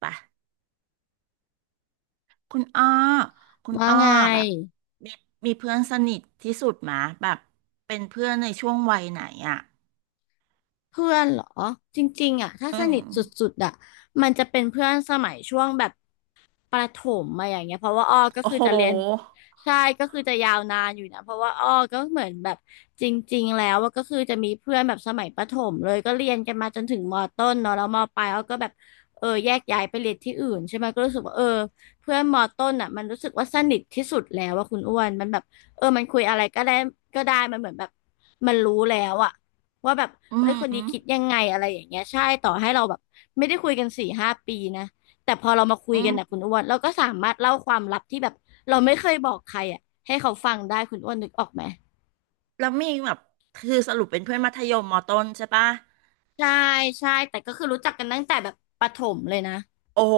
ปะคุณอ้อคุณว่าอ้อไงแบบมีมีเพื่อนสนิทที่สุดมาแบบเป็นเพื่อนในช่วงวัยไหนอ่ะเพื่อนเหรอจริงๆอ่ะถ้าอืสนิมทสุดๆอ่ะมันจะเป็นเพื่อนสมัยช่วงแบบ ประถมมาอย่างเงี้ยเพราะว่าอ้อก็โอ้คือโหจะเรียน ใช่ก็คือจะยาวนานอยู่นะเพราะว่าอ้อก็เหมือนแบบจริงๆแล้วว่าก็คือจะมีเพื่อนแบบสมัยประถมเลยก็เรียนกันมาจนถึงมต้นเนาะแล้วมปลายอ้อก็แบบเออแยกย้ายไปเรียนที่อื่นใช่ไหมก็รู้สึกว่าเออเพื่อนมต้นอ่ะมันรู้สึกว่าสนิทที่สุดแล้วว่าคุณอ้วนมันแบบเออมันคุยอะไรก็ได้ก็ได้มันเหมือนแบบมันรู้แล้วอะว่าแบบอืเอ้ยคนนี้มคิดยังไงอะไรอย่างเงี้ยใช่ต่อให้เราแบบไม่ได้คุยกันสี่ห้าปีนะ แต่พอเรามาคุยอืกันนะคุมณอ้วนเราก็สามารถเล่าความลับที่แบบเราไม่เคยบอกใครอ่ะให้เขาฟังได้คุณอ้วนนึกออกไหมแล้วมีแบบคือสรุปเป็นเพื่อนมัธยมมอต้นใช่ปะใช่ใช่แต่ก็คือรู้จักกันตั้งแต่แบบประถมเลยนะโอ้โห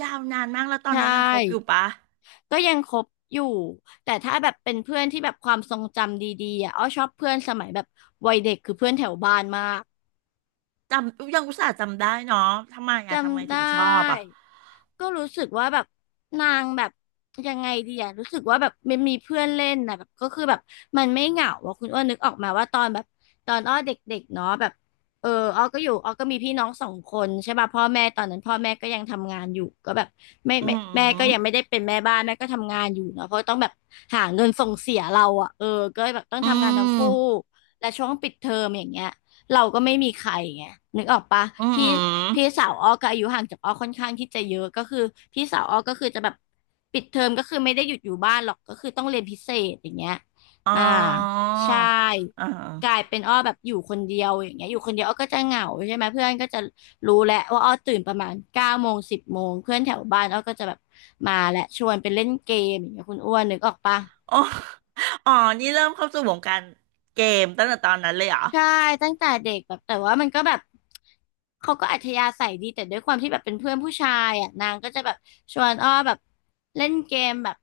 ยาวนานมากแล้วตอใชนนี้ยังคบอยู่่ปะก็ยังคบอยู่แต่ถ้าแบบเป็นเพื่อนที่แบบความทรงจำดีๆอ่ะอ้อชอบเพื่อนสมัยแบบวัยเด็กคือเพื่อนแถวบ้านมาก จำยังอุตส่าห์จำได้เนาะทำไมอ่ะทำไมจำไดถึงชอบอ่ะ้ก็รู้สึกว่าแบบนางแบบยังไงดีอะรู้สึกว่าแบบมันมีเพื่อนเล่นนะแบบก็คือแบบมันไม่เหงาอะคุณอ้วนนึกออกมาว่าตอนแบบตอนอ้อเด็กๆเนาะแบบเอออ้อก็อยู่อ้อก็มีพี่น้องสองคนใช่ป่ะพ่อแม่ตอนนั้นพ่อแม่ก็ยังทำงานอยู่ก็แบบไม่อืไม่แม่ก็ยังมไม่ได้เป็นแม่บ้านแม่ก็ทำงานอยู่เนาะเพราะต้องแบบหาเงินส่งเสียเราอะเออก็แบบต้องอืทำงานทั้งมคู่และช่วงปิดเทอมอย่างเงี้ย เราก็ไม่มีใครไงนึกออกปะอืมพี่อมพี่สาวอ้อก็อายุห่างจากอ้อค่อนข้างที่จะเยอะก็คือพี่สาวอ้อก็คือจะแบบปิดเทอมก็คือไม่ได้หยุดอยู่บ้านหรอกก็คือต้องเรียนพิเศษอย่างเงี้ยอ๋ออ่าใช่เอ่า กลายเป็นอ้อแบบอยู่คนเดียวอย่างเงี้ยอยู่คนเดียวอ้อก็จะเหงาใช่ไหมเพื่อนก็จะรู้แหละว่าอ้อตื่นประมาณเก้าโมงสิบโมงเพื่อนแถวบ้านอ้อก็จะแบบมาและชวนไปเล่นเกมอย่างเงี้ยคุณอ้วนนึกออกปะ อ๋ออ๋อนี่เริ่มเข้าสู่วงการเกมตั้งแต่ตอนนั้นเลยเหรอใช่ตั้งแต่เด็กแบบแต่ว่ามันก็แบบเขาก็อัธยาศัยดีแต่ด้วยความที่แบบเป็นเพื่อนผู้ชายอ่ะนางก็จะแบบชวนอ้อแบบเล่นเกมแบบ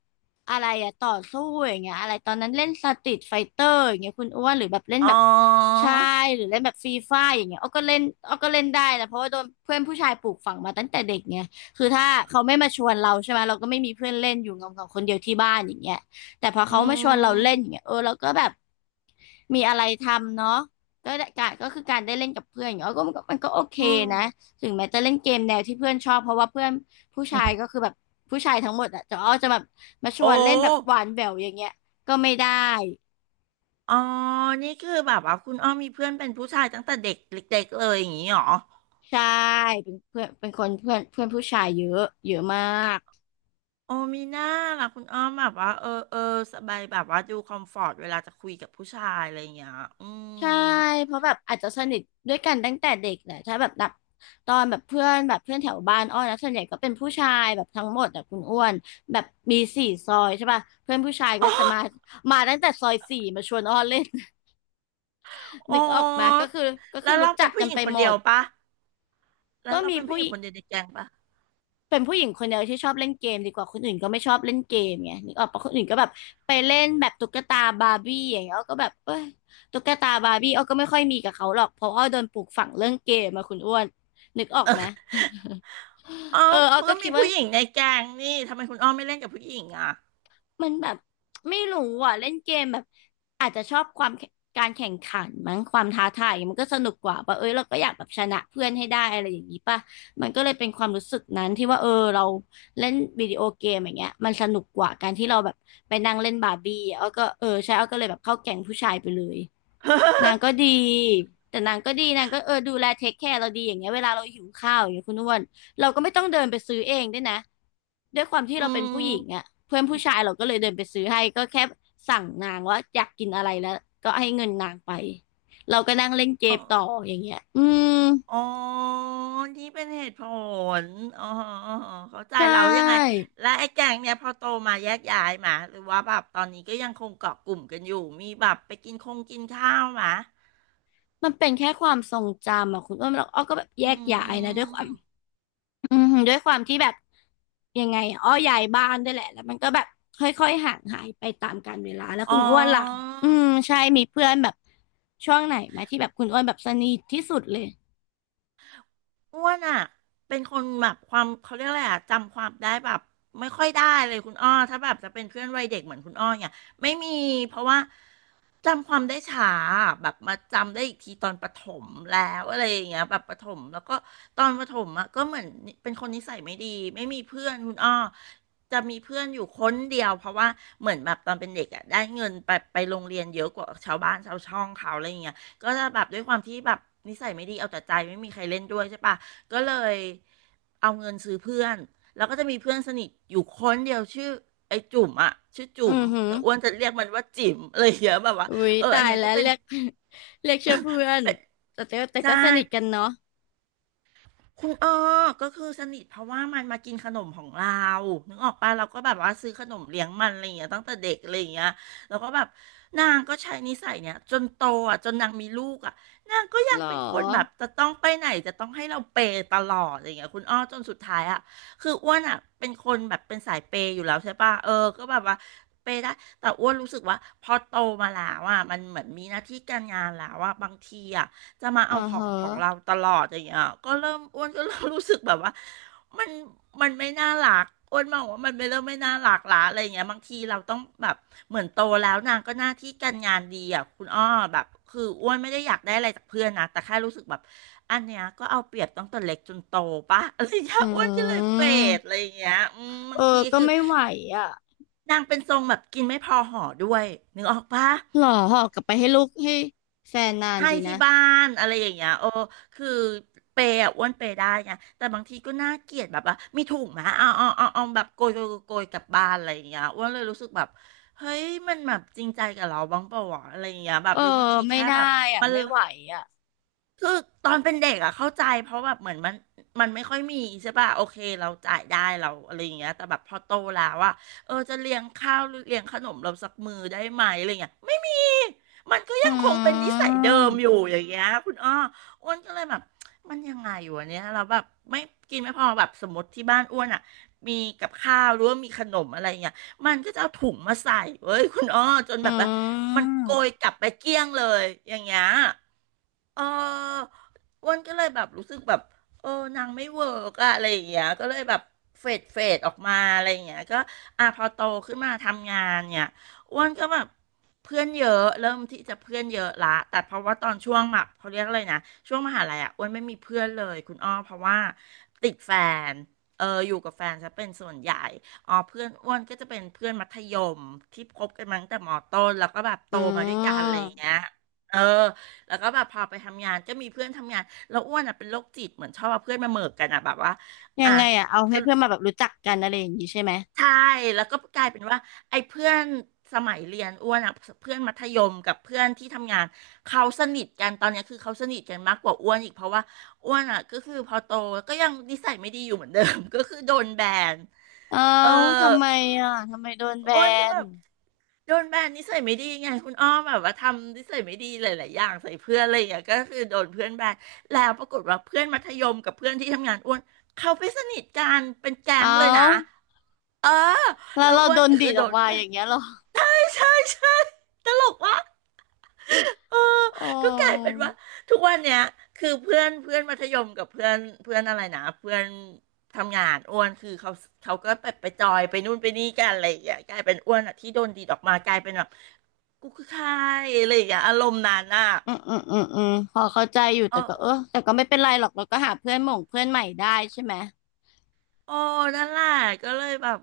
อะไรอ่ะต่อสู้อย่างเงี้ยอะไรตอนนั้นเล่นสตรีทไฟเตอร์อย่างเงี้ยคุณอ้วนหรือแบบเล่นอ๋อแบบใช่หรือเล่นแบบฟรีไฟร์อย่างเงี้ยอ้อก็เล่นอ้อก็เล่นได้นะเพราะว่าโดนเพื่อนผู้ชายปลูกฝังมาตั้งแต่เด็กไงคือถ้าเขาไม่มาชวนเราใช่ไหมเราก็ไม่มีเพื่อนเล่นอยู่เงาๆคนเดียวที่บ้านอย่างเงี้ยแต่พออืเขามาชวนเราเล่มนอย่างเงี้ยเออเราก็แบบ มีอะไรทำเนาะก็ได้การก็คือการได้เล่นกับเพื่อนอย่างเงี้ยก็มันก็โอเคอืมนะถึงแม้จะเล่นเกมแนวที่เพื่อนชอบเพราะว่าเพื่อนผู้ชายก็คือแบบผู้ชายทั้งหมดอะจะอ้อจะแบบมาชโอวนเล่นแบบห้วานแหววอย่างเงี้ยก็ไม่ได้อ๋อนี่คือแบบว่าคุณอ้อมมีเพื่อนเป็นผู้ชายตั้งแต่เด็กเล็กๆเลยอย่างนี้เหรอใช่เป็นเพื่อนเป็นคนเพื่อนเพื่อนผู้ชายเยอะเยอะมาก โอ้มีหน้าล่ะคุณอ้อมแบบว่าเออเออสบายแบบว่าดูคอมฟอร์ตเวลาจะคุยกับผู้ชายอะไรอย่างเงี้ยอืใช่ มเพราะแบบอาจจะสนิทด้วยกันตั้งแต่เด็กแหละถ้าแบบนับตอนแบบเพื่อนแบบเพื่อนแถวบ้านอ้อนะส่วนใหญ่ก็เป็นผู้ชายแบบทั้งหมดอะคุณอ้วนแบบมีสี่ซอยใช่ป่ะเพื่อนผู้ชายก็จะมาตั้งแต่ซอยสี่มาชวนอ้อเล่น อ๋นึกออกมาก็อคือก็แล้คือวรู้เราจัเป็นกผู้กัหนญิไปงคนหมเดียด วปะแล้วก็เรามีเป็นผู้ผู้ หญิงคนเดียวในแก๊งปะ เป็นผู้หญิงคนเดียวที่ชอบเล่นเกมดีกว่าคนอื่นก็ไม่ชอบเล่นเกมไงนึกออกปะคนอื่นก็แบบไปเล่นแบบตุ๊กตาบาร์บี้อย่างเงี้ยอ้อก็แบบเอ้ยตุ๊กตาบาร์บี้อ้อก็ไม่ค่อยมีกับเขาหรอกเพราะอ้อโดนปลูกฝังเรื่องเกมมาคุณอ้วนนึกออกไหม อ๋อเอออ้อเขาก็ก็คิมีดว่า ผู้หญิงในแก๊งนี่ทำไมคุณอ้อมไม่เล่นกับผู้หญิงอ่ะ มันแบบไม่รู้อ่ะเล่นเกมแบบอาจจะชอบความการแข่งขันมั้งความท้าทายมันก็สนุกกว่าป่ะเอ้ยเราก็อยากแบบชนะเพื่อนให้ได้อะไรอย่างนี้ป่ะมันก็เลยเป็นความรู้สึกนั้นที่ว่าเออเราเล่นวิดีโอเกมอย่างเงี้ยมันสนุกกว่าการที่เราแบบไปนั่งเล่นบาร์บี้อ้อก็เออใช่อ้อก็เลยแบบเข้าแก๊งผู้ชายไปเลย นาง ก็ดี แต่นางก็ดี นางก็เออดูแลเทคแคร์เราดีอย่างเงี้ยเวลาเราหิวข้าวอย่างเงี้ยคุณอ้วนเราก็ไม่ต้องเดินไปซื้อเองด้วยนะด้วยความที่อืเราเป็นผู้หญิงมอ่ะเพื่อนผู้ชายเราก็เลยเดินไปซื้อให้ ก็แค่สั่งนางว่าอยากกินอะไรแล้ว ก็ให้เงินนางไป เราก็นั่งเล่นเกอ๋อมต่ออย่างเงี้ยอืมอ๋อนี่เป็นเหตุผลอ๋ออออ๋อเข้าใจใช่ เรายังไง และไอ้แก๊งเนี่ยพอโตมาแยกย้ายมาหรือว่าแบบตอนนี้ก็ยังคงเกาะกลุ่มกันอยู่มีแบบไปกินคงกินข้าวมามันเป็นแค่ความทรงจำอ่ะคุณอ้วนเราอ้อก็แบบแยอืกย้ายนะด้วยความ มอืมด้วยความที่แบบยังไงอะอ้อย้ายบ้านด้วยแหละแล้วมันก็แบบค่อยๆห่างหายไปตามกาลเวลาแล้วอ๋อ คุณอ้วนล่ะอืมใช่มีเพื่อนแบบช่วงไหนไหมที่แบบคุณอ้วนแบบสนิทที่สุดเลยอ้วนอ่ะเป็นคนแบบความเขาเรียกอะไรอ่ะจำความได้แบบไม่ค่อยได้เลยคุณอ้อถ้าแบบจะเป็นเพื่อนวัยเด็กเหมือนคุณอ้อเนี่ยไม่มีเพราะว่า จำความได้ช้าแบบมาจำได้อีกทีตอนประถมแล้วอะไรอย่างเงี้ยแบบประถมแล้วก็ตอนประถมอะก็เหมือนเป็นคนนิสัยไม่ดีไม่มีเพื่อนคุณอ้อจะมีเพื่อนอยู่คนเดียวเพราะว่าเหมือนแบบตอนเป็นเด็กอะได้เงินไปโรงเรียนเยอะกว่าชาวบ้านชาวช่องเขาอะไรอย่างเงี้ยก็จะแบบด้วยความที่แบบนิสัยไม่ดีเอาแต่ใจไม่มีใครเล่นด้วยใช่ปะก็เลยเอาเงินซื้อเพื่อนแล้วก็จะมีเพื่อนสนิทอยู่คนเดียวชื่อไอ้จุ๋มอะชื่ออืจุ๋มอหือแต่อ้วนจะเรียกมันว่าจิ๋มอะไรอย่างเงี้ยแบบว่า อุ้ยเออตาอันยเนี้ยแล้ก็วเป็นเรียก เรียกชื่อเพื่อนเป็นแต่ใช่ก็สนิทกันเนาะคุณอ้อก็คือสนิทเพราะว่ามันมากินขนมของเรานึกออกปะเราก็แบบว่าซื้อขนมเลี้ยงมันอะไรอย่างเงี้ยตั้งแต่เด็กอะไรอย่างเงี้ยแล้วก็แบบนางก็ใช้นิสัยเนี้ยจนโตอ่ะจนนางมีลูกอ่ะนางก็ยัหรงอเป็นคนแบบจะต้องไปไหนจะต้องให้เราเปย์ตลอดอะไรอย่างเงี้ยคุณอ้อจนสุดท้ายอ่ะคืออ้วนอ่ะเป็นคนแบบเป็นสายเปย์อยู่แล้วใช่ปะเออก็แบบว่าเปย์ได้แต่อ้วนรู้สึกว่าพอโตมาแล้วอ่ะมันเหมือนมีหน้าที่การงานแล้วอ่ะบางทีอ่ะ จะมาอ่าเอาขฮองของเราะตลอดอย่างเงี้ยก็เริ่มอ้วนก็เริ่มรู้สึกแบบว่ามันมันไม่น่ารักอ้วนมองว่ามันไม่เริ่มไม่น่ารักละอะไรอย่างเงี้ยบางทีเราต้องแบบเหมือนโตแล้วนางก็หน้าที่การงานดีอ่ะคุณอ้อแบบคืออ้วนไม่ได้อยากได้อะไรจากเพื่อนนะแต่แค่รู้สึกแบบอันเนี้ยก็เอาเปรียบตั้งแต่เล็กจนโตปะอะไรอย่างเงี้ยอือ้วนก็เลยเฟมดอะไรอย่างเงี้ยอืมบาเอองทีก็คือไม่ไหวอ่ะนางเป็นทรงแบบกินไม่พอห่อด้วยนึกออกปะ หรอหอกลับไปให้ลูกให้แฟนนานให้ดีนะที่บ้านอะไรอย่างเงี้ยโอ้คือเปย์อะอ้วนเปย์ได้ไงแต่บางทีก็น่าเกลียดแบบว่ามีถุงไหมเอาแบบโกยกลับบ้านอะไรอย่างเงี้ยอ้วนเลยรู้สึกแบบเฮ้ยมันแบบจริงใจกับเราบ้างเปล่าวะอะไรอย่างเงี้ยแบเอบอหรือบางทีไม่แค่ได้แบบอ่ะมัน ไม่ไหวอ่ะ คือตอนเป็นเด็กอะเข้าใจเพราะแบบเหมือนมันไม่ค่อยมีใช่ป่ะโอเคเราจ่ายได้เราอะไรอย่างเงี้ยแต่แบบพอโตแล้วอะเออจะเลี้ยงข้าวหรือเลี้ยงขนมเราสักมื้อได้ไหมอะไรเงี้ยไม่มีมันก็อยังคงเป็นืนิสัยเดิมอยู่มอย่างเงี้ยคุณอ้ออ้วนก็เลยแบบมันยังไงอยู่เนี้ยเราแบบไม่กินไม่พอแบบสมมติที่บ้านอ้วนอะมีกับข้าวหรือว่ามีขนมอะไรเงี้ยมันก็จะเอาถุงมาใส่เว้ยคุณอ้อจนอืแบบว่ามันโกยกมลับไปเกลี้ยงเลยอย่างเงี้ย เอออ้วนก็เลยแบบรู้สึกแบบเออนางไม่เวิร์กอะอะไรอย่างเงี้ยก็เลยแบบเฟดออกมาอะไรอย่างเงี้ยก็อ่ะพอโตขึ้นมาทำงานเนี่ยอ้วนก็แบบเพื่อนเยอะเริ่มที่จะเพื่อนเยอะละแต่เพราะว่าตอนช่วงแบบเขาเรียกอะไรนะช่วงมหาลัยอะอ้วนไม่มีเพื่อนเลยคุณอ้อเพราะว่าติดแฟนเอออยู่กับแฟนจะเป็นส่วนใหญ่อ๋อเพื่อนอ้วนก็จะเป็นเพื่อนมัธยมที่คบกันมาตั้งแต่มต้นแล้วก็แบบโตอืมาด้วยกันอะไรอย่ามงเงี้ยเออ แล้วก็แบบพอไปทำงานก็มีเพื่อนทำงานแล้วอ้วนอ่ะเป็นโรคจิตเหมือนชอบเอาเพื่อนมาเหมิกกันอ่ะแบบว่ายัอ่ะงไงอะเอาสให้รุเพื่ปอนมาแบบรู้จักกันอะไรอย่างนี้ใช่ไหมใช่แล้วก็กลายเป็นว่าไอ้เพื่อนสมัยเรียนอ้วนอ่ะเพื่อนมัธยมกับเพื่อนที่ทำงานเขาสนิทกันตอนเนี้ยคือเขาสนิทกันมากกว่าอ้วนอีกเพราะว่าอ้วนอ่ะก็คือพอโตก็ยังนิสัยไม่ดีอยู่เหมือนเดิม ก็คือโดนแบนเอาเออ ทำไมอะทำไมโดนแบอ้วนก็นแบบโดนแบนนิสัยไม่ดีไงคุณอ้อมแบบว่าทำนิสัยไม่ดีหลายๆอย่างใส่เพื่อนอะไรอย่างเงี้ยก็คือโดนเพื่อนแบนแล้วปรากฏว่าเพื่อนมัธยมกับเพื่อนที่ทำงานอ้วนเขาไปสนิทกันเป็นแก๊เอางเลยนะเออแล้วแล้วเราอ้วโดนนก็ดีคือดโดออกนมาแบอนย่างเงี้ยเหรอใช่ใช่ใช่ตลกว่ะเออโอ้ก็กลายเป็นว่าทุกวันเนี้ยคือเพื่อนเพื่อนมัธยมกับเพื่อนเพื่อนอะไรนะเพื่อนทำงานอ้วนคือเขาเขาก็ไปจอยไปนู่นไปนี่กันอะไรอย่างเงี้ยกลายเป็นอ้วนอ่ะที่โดนดีดออกมากลายเป็นแบบ กูคือใครอะไรอย่างเงี้ยอารมณ์นั้นอ่ะอืมพอเข้าใจอยู่เอแต่ก็เอออแต่ก็ไม่เป็นไรหรอกเราก็หาเพื่อนหม่งเพื่อนใหม่ได้ใช่ไหมโอ้นั่นแหละก็เลยแบบ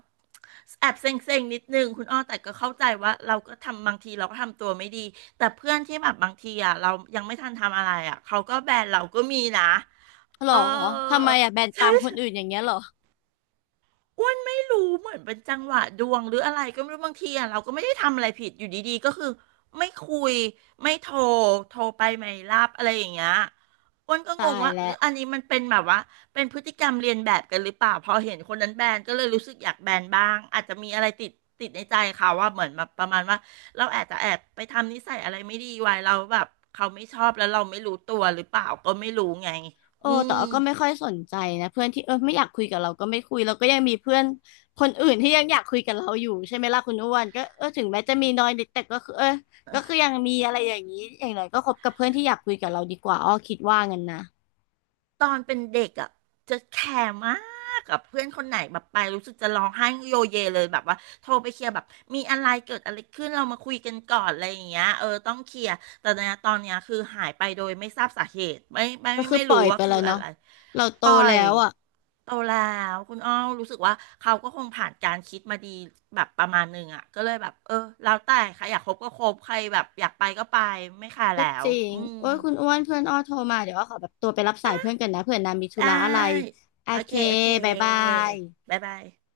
แอบเซ็งๆนิดนึงคุณอ้อแต่ก็เข้าใจว่าเราก็ทำบางทีเราก็ทำตัวไม่ดีแต่เพื่อนที่แบบบางทีอ่ะเรายังไม่ทันทำอะไรอ่ะเขาก็แบนเราก็มีนะหรเอออทำไมอะแบนตาใช่มคนอื่นๆ อย่างเงี้ยเหรออ้วนไม่รู้เหมือนเป็นจังหวะดวงหรืออะไรก็ไม่รู้บางทีอ่ะเราก็ไม่ได้ทำอะไรผิดอยู่ดีๆก็คือไม่คุยไม่โทรโทรไปไม่รับอะไรอย่างเงี้ยอ้วนก็งตางยว่าหแล้รืว ออันนี้มันเป็นแบบว่าเป็นพฤติกรรมเรียนแบบกันหรือเปล่าพอเห็นคนนั้นแบนก็เลยรู้สึกอยากแบนบ้างอาจจะมีอะไรติดในใจเขาว่าเหมือนแบบประมาณว่าเราอาจจะแอบไปทำนิสัยอะไรไม่ดีไว้เราแล้วแบบเขาไม่ชอบแล้วเราไม่รู้ตัวหรือเปล่าก็ไม่รู้ไงโอ้อืแต่ม ว่าก็ไม่ค่อยสนใจนะเพื่อนที่เออไม่อยากคุยกับเราก็ไม่คุยเราก็ยังมีเพื่อนคนอื่นที่ยังอยากคุยกับเราอยู่ใช่ไหมล่ะคุณอ้วนก็เออถึงแม้จะมีน้อยนิดแต่ก็คือเออก็คือยังมีอะไรอย่างนี้อย่างไรก็คบกับเพื่อนที่อยากคุยกับเราดีกว่าอ้อคิดว่างั้นนะตอนเป็นเด็กอ่ะจะแคร์มากกับเพื่อนคนไหนแบบไปรู้สึกจะร้องไห้โยเยเลยแบบว่าโทรไปเคลียร์แบบมีอะไรเกิดอะไรขึ้นเรามาคุยกันก่อนอะไรอย่างเงี้ยเออต้องเคลียร์แต่เนี่ยตอนเนี้ยคือหายไปโดยไม่ทราบสาเหตุก็คือไม่ปล่รู้อยว่าไปคืแล้อวอะเนาะไรเราโตปล่อแล้ยวอ่ะโตแล้วคุณอ้อรู้สึกว่าเขาก็คงผ่านการคิดมาดีแบบประมาณหนึ่งอ่ะก็เลยแบบเออแล้วแต่ใครอยากคบก็คบใครแบบอยากไปก็ไปไม่ค่ะก็แล้จวริงอืม โอ้ยคุณอ้วนเพื่อนอ้อโทรมาเดี๋ยวอ้อขอแบบตัวไปรับสายเพื่อนกันนะเผื่อนางมีธุไดระอะไร้โอโอเคเคโอเคบายบายบ๊ายบาย